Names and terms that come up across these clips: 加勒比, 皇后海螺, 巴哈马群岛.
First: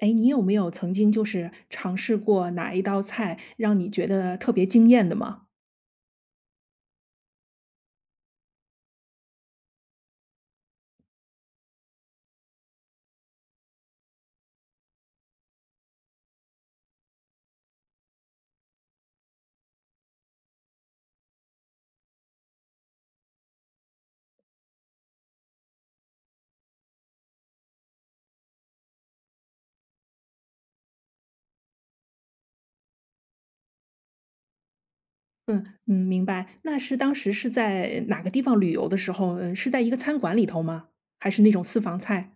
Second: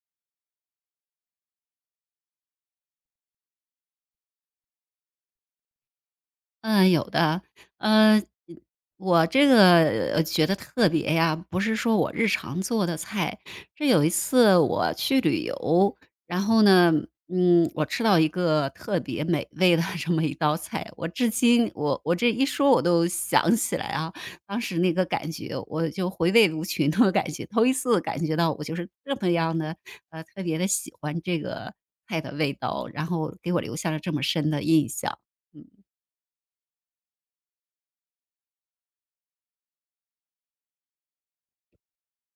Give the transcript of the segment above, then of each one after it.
哎，你有没有曾经就是尝试过哪一道菜让你觉得特别惊艳的吗？嗯，有的。呃，我这个觉得特别呀，不是说我日常做的菜。这有一次我去旅游，然后呢，我吃到一个特别美味的 这么一道菜，我至今我这一说我都想起来啊，当时那个感觉，我就回味无穷的感觉，头一次感觉到我就是这么样的，特别的喜欢这个菜的味道，然后给我留下了这么深的印象。嗯嗯，明白。那是当时是在哪个地方旅游的时候，嗯，是在一个餐馆里头吗？还是那种私房菜？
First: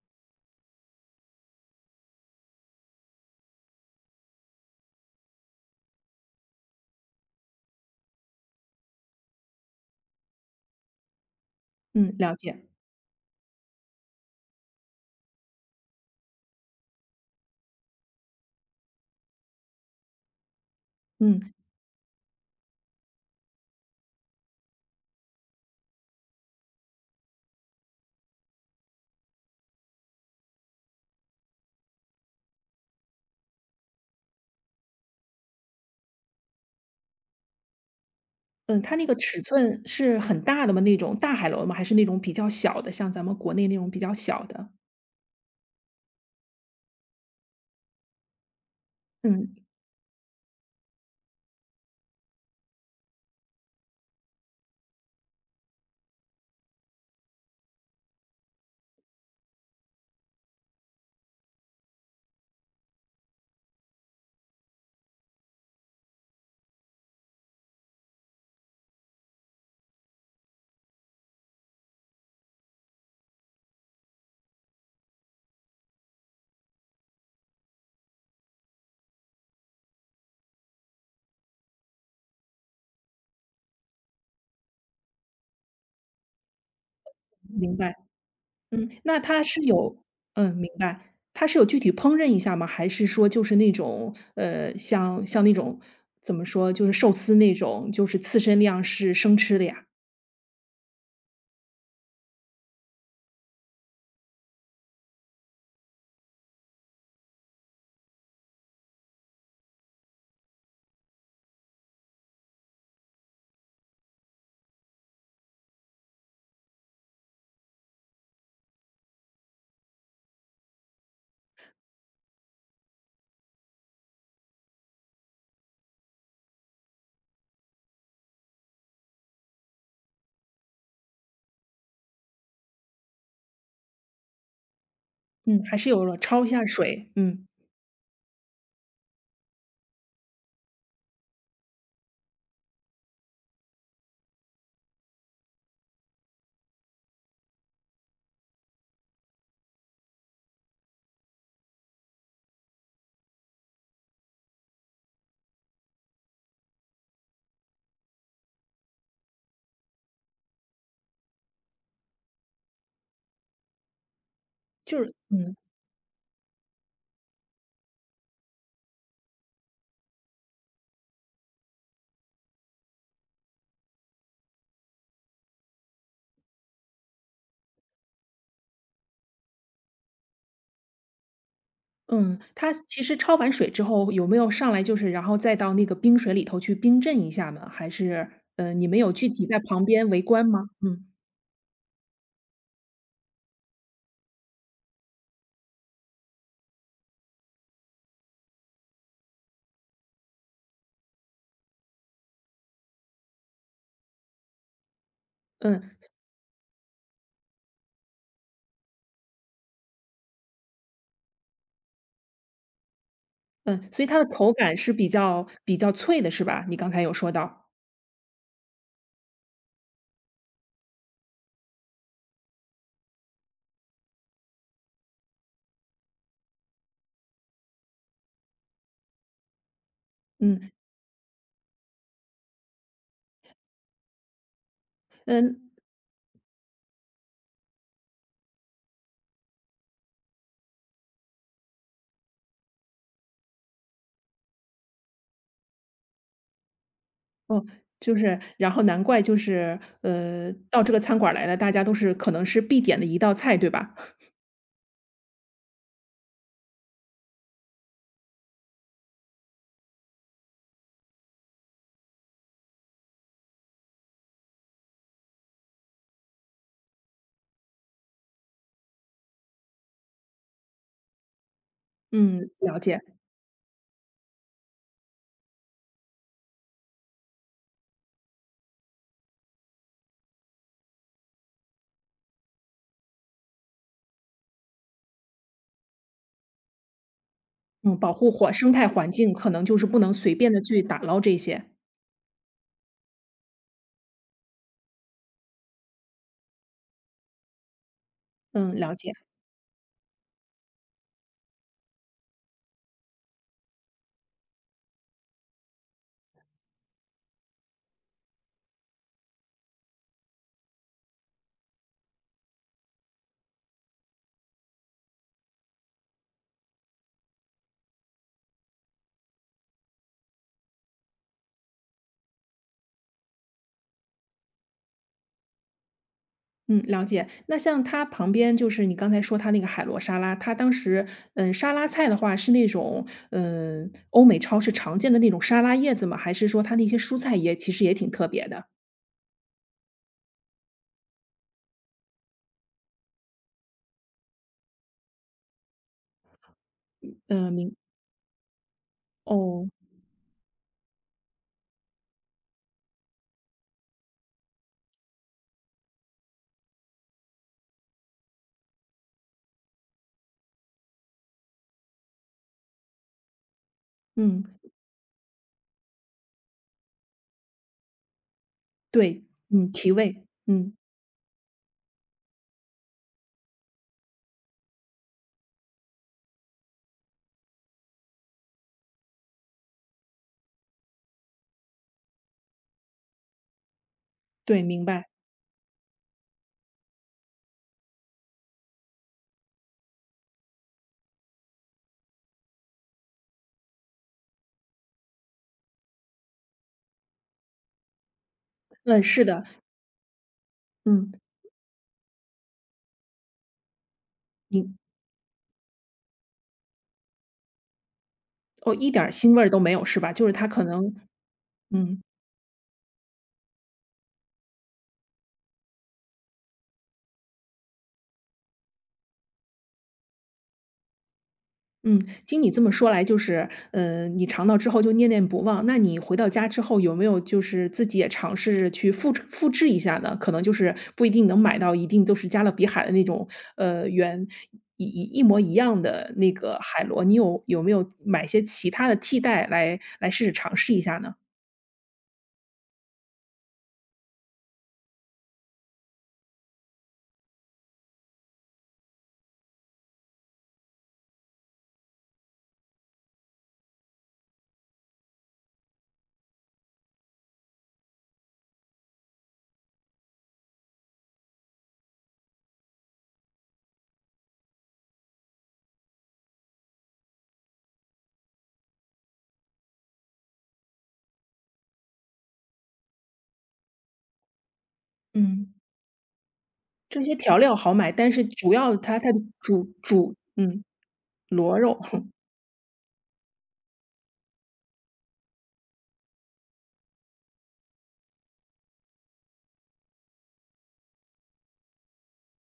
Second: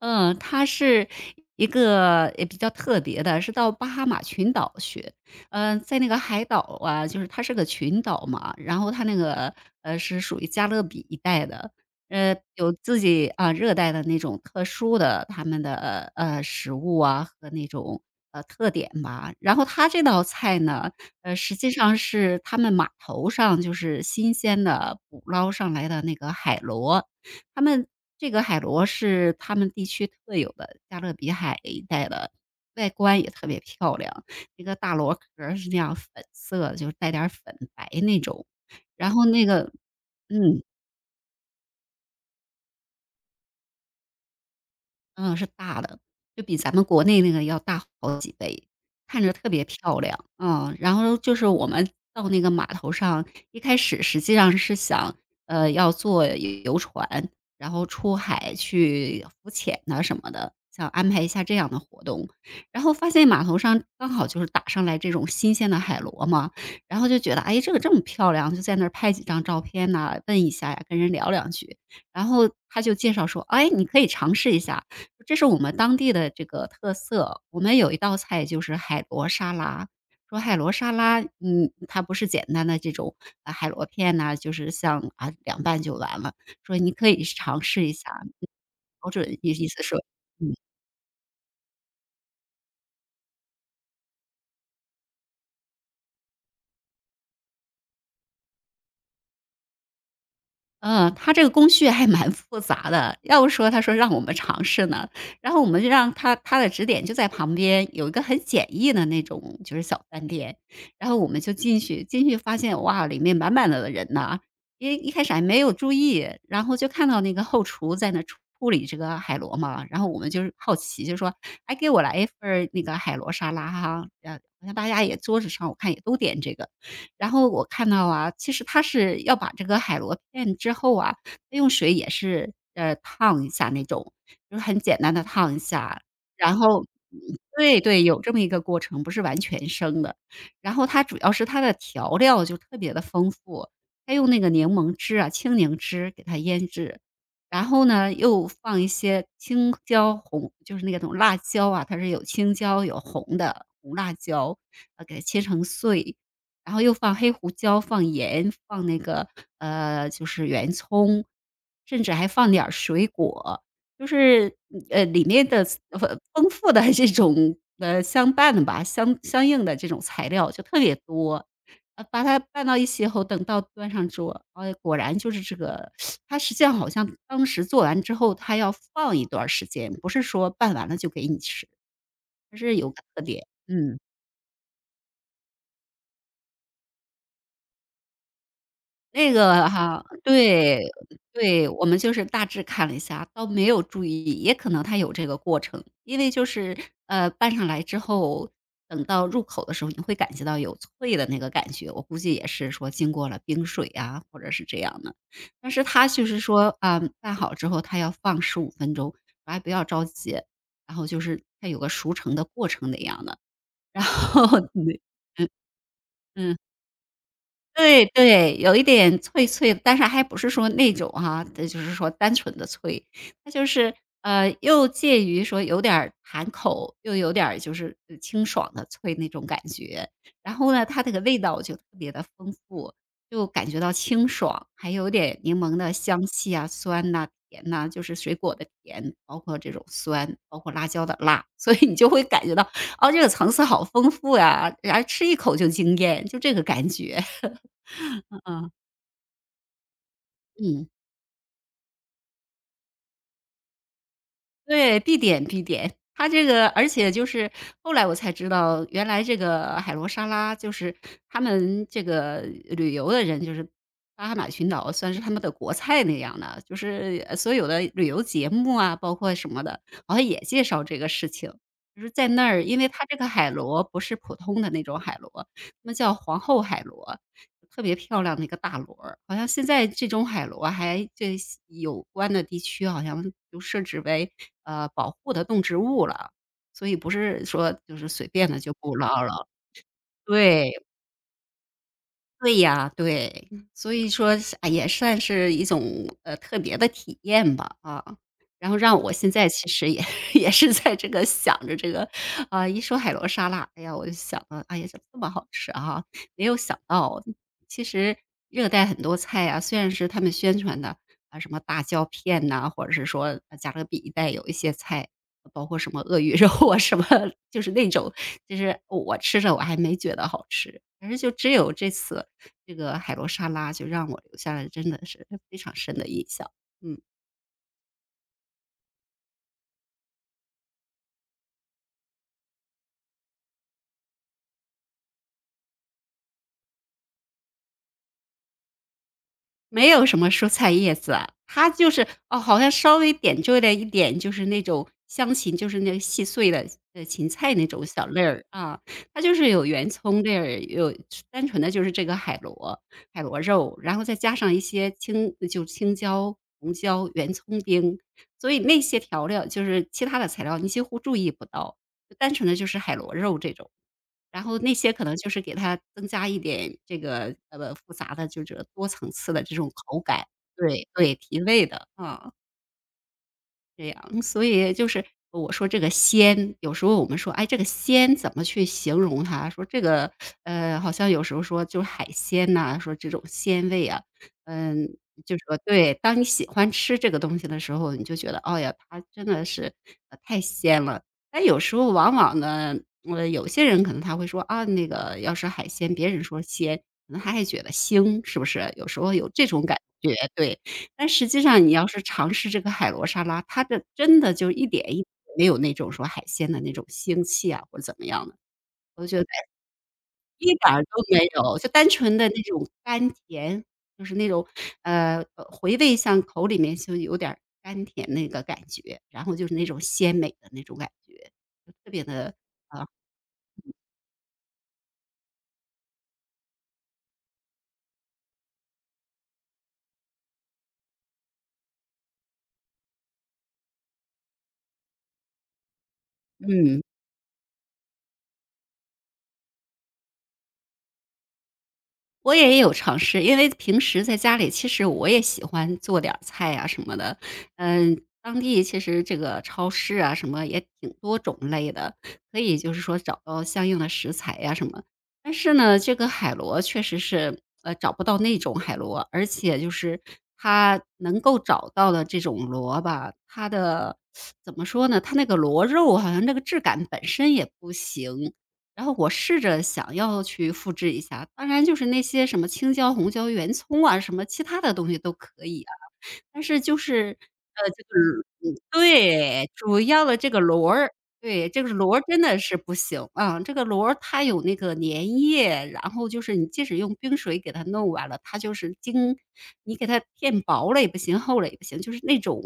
嗯，他是一个也比较特别的，是到巴哈马群岛去。嗯，在那个海岛啊，就是它是个群岛嘛，然后它那个是属于加勒比一带的，嗯，了呃，解。有自己啊、热带的那种特殊的他们的食物啊和那种特点吧。然后他这道菜呢，呃，嗯实际上是他们码头上就是新鲜的捕捞上来的那个海螺，他们这个海螺是他们地区特有的，加勒比海一带的，外观也特别漂亮。那个大螺壳儿是那样粉色的，就是带点儿粉白那种。嗯，它那然个后尺那个寸是很嗯。大的吗？那种大海螺吗？还是那种比较小的，像咱们国内那种比较小的？嗯，是大的，就比咱们国内那个要大好几倍，看着特嗯，别漂亮。嗯，然后就是我们到那个码头上，一开始实际上是想，要坐游船，然后出海去浮潜呐什么的，想安排一下这样的活动。然后发现码头上刚好就是打上来这种新鲜的海螺嘛，然后就觉得，哎，这个这么漂亮，就在那儿拍几张照片呐、问一下呀，跟人聊两句。然后他就介绍说，哎，你可以尝试一下。这是我们当地的这个特色。我们有一道菜就是海螺沙拉，说海螺沙拉，嗯，它不是简单的这种啊海螺片呐、就是像啊凉拌就完了。说你可以尝明试一白。下，嗯嗯，保那准它意是意思有说，嗯嗯，明白。它是有具体烹饪一下吗？还是说就是那种，像那种怎么说，就是寿司那种，就是刺身量是生吃的呀？嗯，他这个工序还蛮复杂的，要不说他说让我们尝试呢，然后我们就让他的指点就在旁边有一个很简易的那种就是小饭店，然后我们就进去，进去发现哇，里面满满的人呐，因为一开始还没有注意，然后就看到那个后厨在那处理这个海螺嘛，然后我们就是好奇，就说："哎，给我来一份儿那个海螺沙拉哈。"呃，好像大家也桌子上我看也都点这个，然后我看到啊，其实它是要把这个海螺片之后啊，它用水也是，烫一下那种，就是很简单的烫一嗯，还是下，有了焯一然下后水，嗯嗯，对对，有这么一个过程，不是完全生的。然后它主要是它的调料就特别的丰富，它用那个柠檬汁啊，青柠汁给它腌制，然后呢，又放一些青椒红就是那种辣椒啊，它是有青椒有红的，红辣椒，给它切成碎，然后又放黑胡椒、放盐、放那个，呃，就是圆葱，甚至还放点儿水果，就是就呃，是里面嗯，的丰富的这种，呃，相伴的吧，相应的这种材料就特别多。把它拌到一起以后，等到端上桌，哎，果然就是这个它实际上好像当时做完之后，它要放一段儿时间，不是说拌完了就给你吃，嗯，它它是有个其实特焯点，完水之嗯。后有没有上来就是然后再到那个冰水里头去冰镇一下呢？你们有具那体在个旁哈边围观吗？对，嗯，对，我们就是大致看了一下，倒没有注意，也可能它有这个过程。因为就是，拌上来之后，等到入口的时候，你会感觉到有脆的那个感觉，我估计也是说经过了冰水啊，或者是这样的。但是嗯，它就是说，啊，拌好之后它要放15分钟，还不要着急，然后就是它有个熟成的过程那样的，嗯，所然以它的口后 感是嗯，比较脆的是嗯。吧？你刚才有说到，对对，有一点脆脆的，但是还不是说那种哈，这就是说单纯的脆，它就是，呃，又介于说有点儿弹口，又有点儿就是清爽的脆那种感觉。然嗯，后呢，它这个味道就特别的丰富，就感觉到清爽，还有点嗯。柠檬的香气啊、酸呐、甜呐，就是水果的甜，包括这种酸，包括辣椒的辣。所以你就会感觉到，哦，这个层次好丰富呀，然后吃一口就惊艳，就这个感觉。哦，就是然嗯，后难怪就是，到嗯。这个餐馆儿来的大家都是可能是必点的一道菜，对吧？对，必点必点。它这个而且就是后来我才知道，原来这个海螺沙拉就是他们这个旅游的人，就是巴哈马群岛算是他们的国菜那样的，就是所有的旅游节目啊，包括什么的，好像也介绍这个事情。就是在那嗯，儿，因了为解。它这个海螺不是普通的那种海螺，那们叫皇后海螺。特别漂亮的一个大螺儿好像现在这种海螺还这有关的地区好像就设置为，保护的动植物了，所以不是说嗯，就是保随护便环的生就态捕环捞境，了。可能就是不能随便的去对。打捞这些。对呀，对，所以说是哎也算是一种，特别的体验吧，啊。然嗯，后了让解，我现在其实也 也是在这个想着这个，啊，一说海螺沙拉，哎呀，我就想啊，哎呀，怎么这么好吃啊，没有想到，其实热带很多菜啊，虽然是他们宣传的，啊，什么大椒片呐，或者是说加勒比一带有一些菜，包括什么鳄鱼肉啊，什么就是那种，就是我吃着我还没觉得好吃，但是就只有这次这个海螺沙拉就让我留下了真的是非常深的印象。嗯，嗯，了解。那像它旁边就是你刚才说它那个海螺沙拉，它当时，嗯，沙拉菜的话是那种，嗯，欧美超市常见的那种沙拉叶子吗？还是说它那些蔬菜也其实也挺特别的？没有什么蔬菜叶子啊，它就是哦，好像稍微点缀了一点，就是那种香芹，就是那个细碎的芹嗯，菜那明种小粒儿啊，它就是有哦，圆葱粒儿，有单纯的就是这个海螺肉，然后再加上一些青就青椒、红椒、圆葱丁，所以那些调料就是其他的材料你几乎注意不到，就单纯的就是海螺肉这种。然嗯，后那些可能就是给它增加一点这个，复杂的就是多层对，次的这嗯，种提口味，感，嗯，对对，提味的，嗯。这样，所以就是我说这个鲜，有时候我们说，哎，这个鲜怎么去形容它？说这个，呃，好像有时候说就是海鲜呐、说这种鲜味啊，对，明嗯，白。就说对，当你喜欢吃这个东西的时候，你就觉得，哦呀，它真的是太鲜了。但有时候往往呢，有些人可能他会说啊，那个要是海鲜，别人说鲜，可能他还觉得腥，是不是？有时嗯，候是有的，这种感觉，对。但嗯，实际上你要是尝试这个海螺沙拉，它的真的就一你点一点没有那种说海鲜的那种腥气啊，或者怎么样的，哦，一点我儿觉得腥味儿哎都没有是吧？就是一它可点儿都能没有，就单嗯，纯的那种甘甜，就是那种，回味像口里面就有点儿甘甜那个感觉，然后就是那种鲜美的那种感觉，就特嗯，别的经你这么啊说来就是，你尝到之后就念念不忘，那你回到家之后有没有就是自己也尝试着去复制一下呢？可能就是不一定能买到一定都是加勒比海的那种，原一一一模一样的那个海嗯。螺，你有没有买一些其他的替代来试着尝试一下呢？我也有尝试，因为平时在家里，其实我也喜欢做点儿菜呀什么的。嗯，当地其实这个超市啊什么也挺多种类的，可以就是说找到相应的食材呀什么。但是呢，这个海螺确实是找不到那种海螺，而且就是它能够找到的这种螺吧，它的怎么说呢？它那个螺肉好像那个质感本身也不行，然后我试着想要去复制一下，当然就是那些什么青椒、红椒、圆葱啊，什么其他的东西都可嗯，以啊。但是就这些是，调料好这买，但是个主要它的对，主要主的这个嗯。螺儿，对，螺这个肉，螺儿 真的是不行，啊，这个螺儿它有那个粘液，然后就是你即使用冰水给它弄完了，它就是你给它片薄了也不行，厚了也不行，就是那种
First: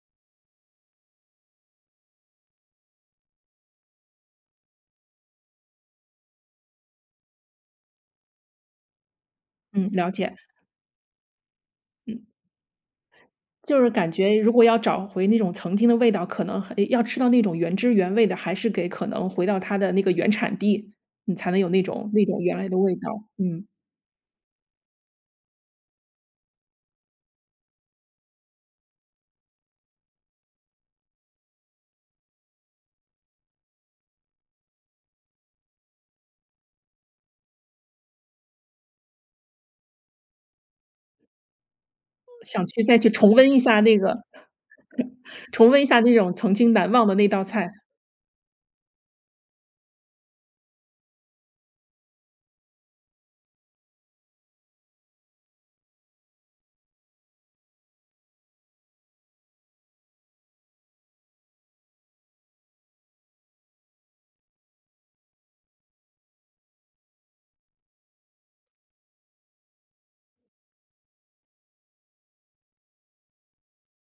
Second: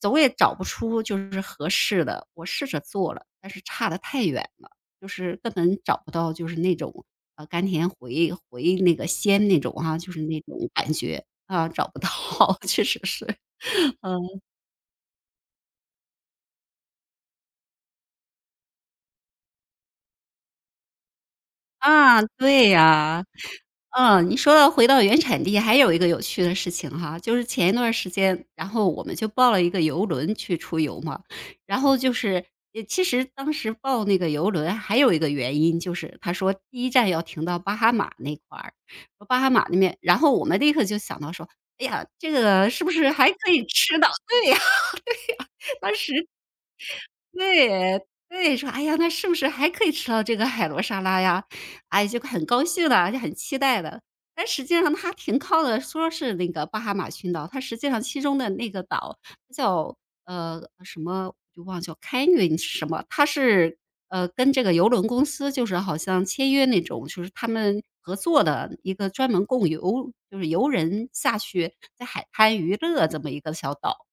总也找不出就是合适的。我试着做了，但是差的太远了，就是根本找不到就是那种，甘甜回那个鲜那种嗯，哈，了就是解，那种感觉。啊，找不到，嗯，确实是，就是感觉嗯。如果要找回那种曾经的味道，可能还要吃到那种原汁原味的，还是给可能回到它的那个原产地，你才能有那种啊，原来对的味道。呀。嗯，嗯，你说到回到原产地，还有一个有趣的事情哈，就是前一段儿时间，然后我们就报了一个游轮去出游嘛。然后就是也其实当时报那个游轮还有一个原因，就是他说第一站要停到巴哈马那块儿，说巴哈马那边然后我们立刻就想到说，哎呀，这想个去是不再去是还重温可一以下那吃到个对呀，对呀，重温一当下那时种曾经难忘的那道菜。对，对，说："哎呀，那是不是还可以吃到这个海螺沙拉呀？"哎，就很高兴的，就很期待的。但实际上它停靠的说是那个巴哈马群岛，它实际上其中的那个岛叫什么，我就忘叫 Canyon 是什么，它是跟这个邮轮公司就是好像签约那种，就是他们合作的一个专门供游，就是游人下去在海滩娱乐这么一个小岛。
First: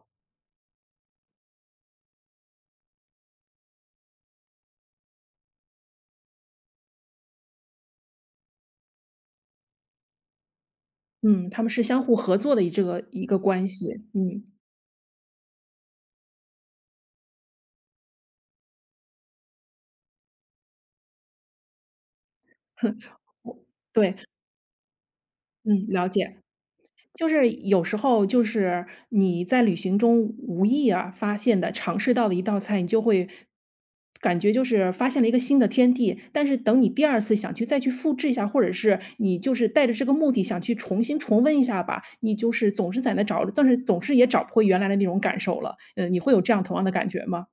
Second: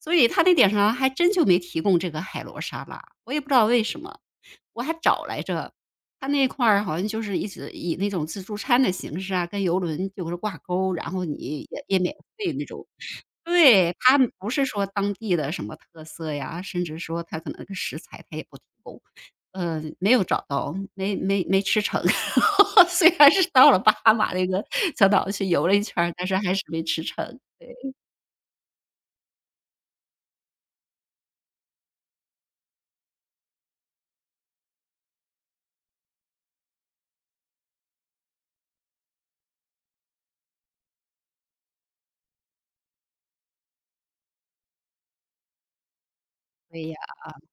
所以他那点上还真就没提供这个海螺沙拉，我也不知道为什么，我还找来着。他那块儿好像就是一直以那种自助餐的形式啊，跟游轮就是挂钩，然后嗯，他你们是也也相免互合费作的那一这种。个一个关对，系。他们嗯，不是说当地的什么特色呀，甚至说他可能那个食材他也不提供，呃，没有找到，没吃成。虽然是我到了巴哈对，马那个小岛去游了一嗯，圈了儿但解。是还是没吃就成，是对，有时候就是你在旅行中无意啊发现的，尝试到的一道菜，你就会感觉就是发现了一个新的天地。但是等你第二次想去再去复制一下，或者是你就是带着这个目的想去重新重温一下吧，你就是总是在那找，但是总是也找不回原来的那种感受了。嗯，你会有这样同所样的以呀感觉吗？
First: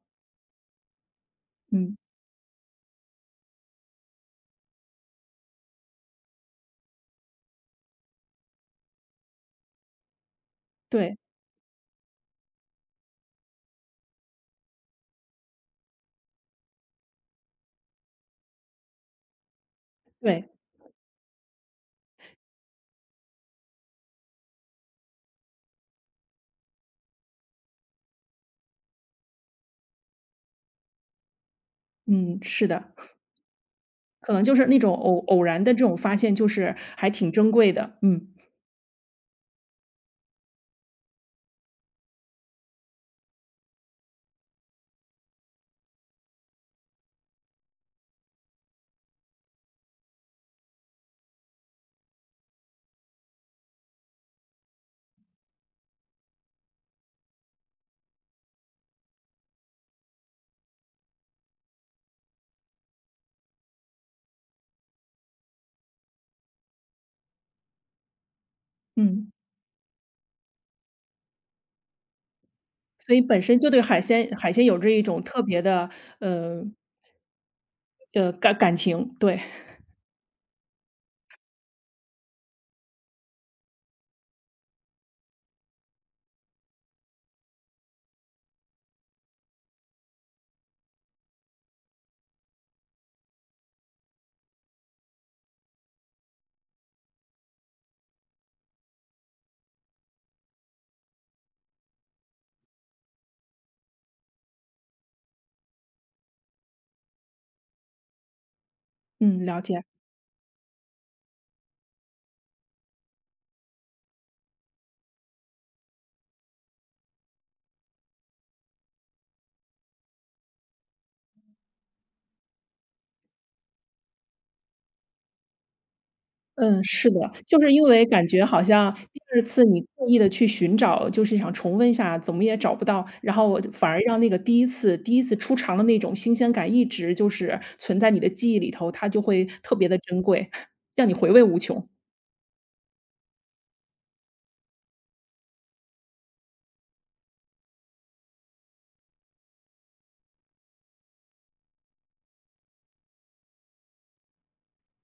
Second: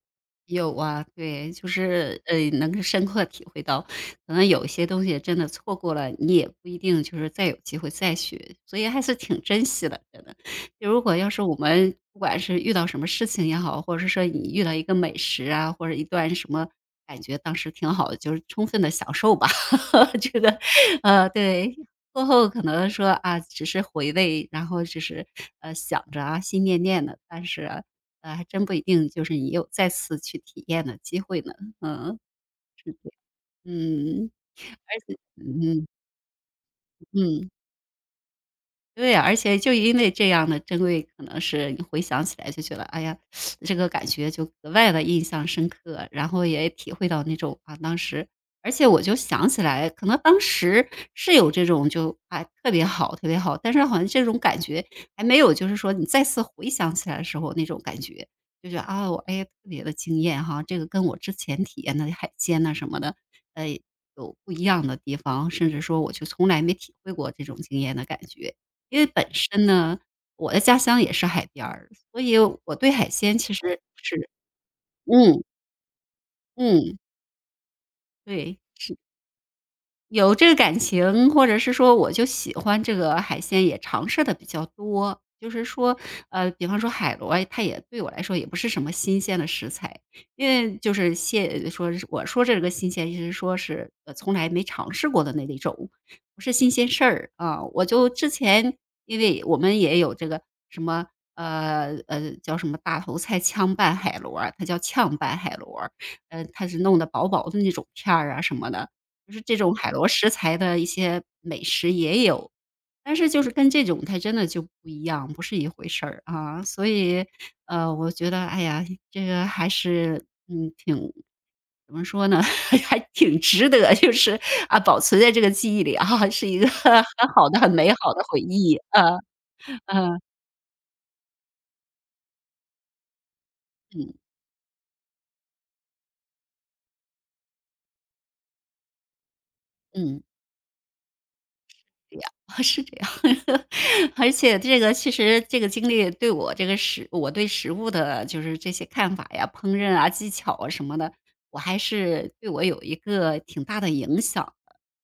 有啊，对，就嗯，是呃，能深刻体会到，可能有一些东西真的错过了，你也不一定就是再有机会再学，所以还是挺珍惜的，真的。就如对果要是我们不管是遇到什么事情也好，或者是说你遇到一个美食啊，或者一段什么感觉当时挺好的，就是充分的享受吧。觉对，得对，过后可能说啊，只是回味，然后只是想着啊，心念念的，但是还真不一定就是你有再次去体验的机会呢。嗯，嗯，是的，是嗯可能就是那种偶嗯然的这嗯种发现，就是还挺嗯。珍贵的。嗯对呀，而且就因为这样的珍贵，可能是你回想起来就觉得，哎呀，这个感觉就格外的印象深刻，然后也体会到那种，啊，当时而且我就想起来，可能当时是有这种就，啊，特别好特别好，但是好像这种感觉还没有就是说你再次回想起来的时候那种感觉，就觉得，啊，我，哎，呀特别的惊艳哈，这个跟我之前体验的海鲜呐什么的，呃，有不一样的地方，甚至说我就从来没体会过这种惊艳的感觉。因为本嗯。身呢，我的家乡也是海边儿，所以我对海所以鲜本其身就实对海鲜是有着一种特嗯，别的，呃，嗯，对。感情，对，有这个感情，或者是说我就喜欢这个海鲜，也尝试的比较多。就是说，比方说海螺，它也对我来说也不是什么新鲜的食材，因为就是现说是我说这个新鲜，就是说是，从来没尝试过的那一种，不是新鲜事儿，啊。我就之前因为我们也有这个什么，叫什么大头菜炝拌海螺儿它叫炝拌海螺儿呃，它是弄得薄薄的那种片儿啊什么的。就是嗯，这了种解。海螺食材的一些美食也有，但是就是跟这种它真的就不一样，不是一回事儿啊。所以，我觉得，哎呀，这个还是，嗯，挺怎么说呢，还挺值得，就是啊，保存在这个记忆里啊，是一个 嗯，很是的，好的、就是很因美为好的感回觉好忆。像呃，第二次你故意呃，的去寻找，就是想重温一下，怎么也找不到，然后反而嗯，让那个第一次出尝的那种新鲜感一直就是存在你的记忆里头，它就会特别的珍嗯。贵，让你回味无穷。这样，是这样。而且这个其实这个经历对我对食物的就是这些看法呀、烹饪啊、技巧啊什么的，我还是对我有一个挺大的影响。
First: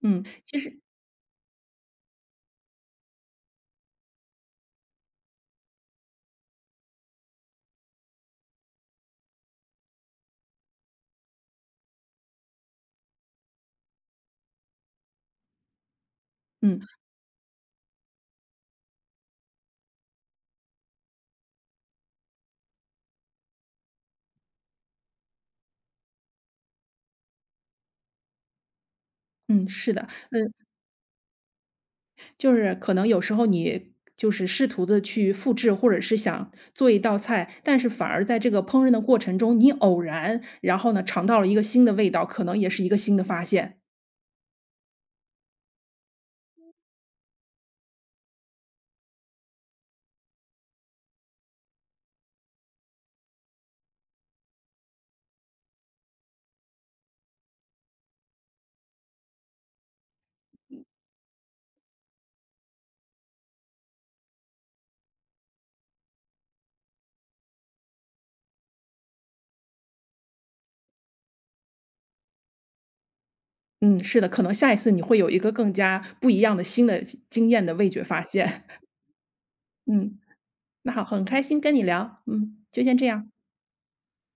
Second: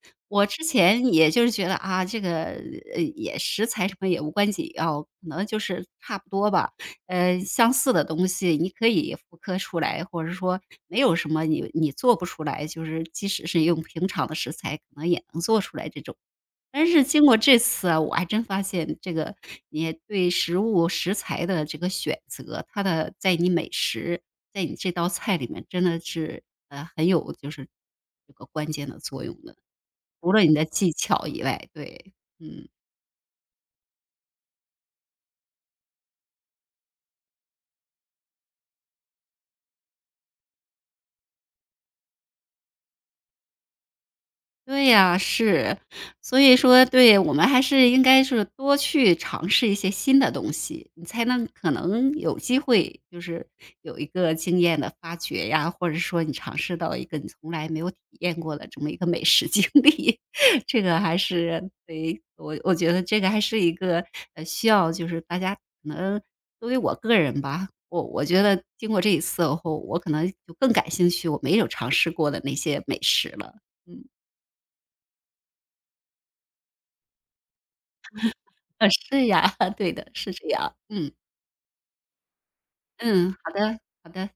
嗯，我其之实前也就是觉得啊，这个食材什么也无关紧要，可能就是差不多吧。呃，相似的东西你可以复刻出来，或者说没有什么你做不出来，就是即使是用平常的食材，可能也能做出来这种。嗯，但是经过这次啊，我还真发现这个你对食物食材的这个选择，在你美食在你这道菜里面真的是很有就是这个关键的作用的。嗯，是的，除了你嗯。的技巧以外，对，就嗯。是可能有时候你就是试图的去复制，或者是想做一道菜，但是反而在这个烹饪的过程中，你偶然，然后呢，尝到了一个新的味道，可能也是一个新的发现。对呀，是。所以说对，我们还是应该是多去尝试一些新的东西，你才能可能有机会，就是有一个经验的发掘呀，或者说你尝试到一个你从来没有体验过的这么一个美食经历。这个还是对，我觉得这个还是一个，呃，需要就是大家可能作为我个人吧，我觉得经过这一次后，我可能就更感兴趣我没有尝试过的那些美食了，嗯，嗯。是的，可能下一次你会有一个更加不一样的新的经验的味觉发现。呃，是呀，对的，嗯，是这样。那好，嗯，很开心跟你聊，嗯，就先这样。嗯，好的，好的。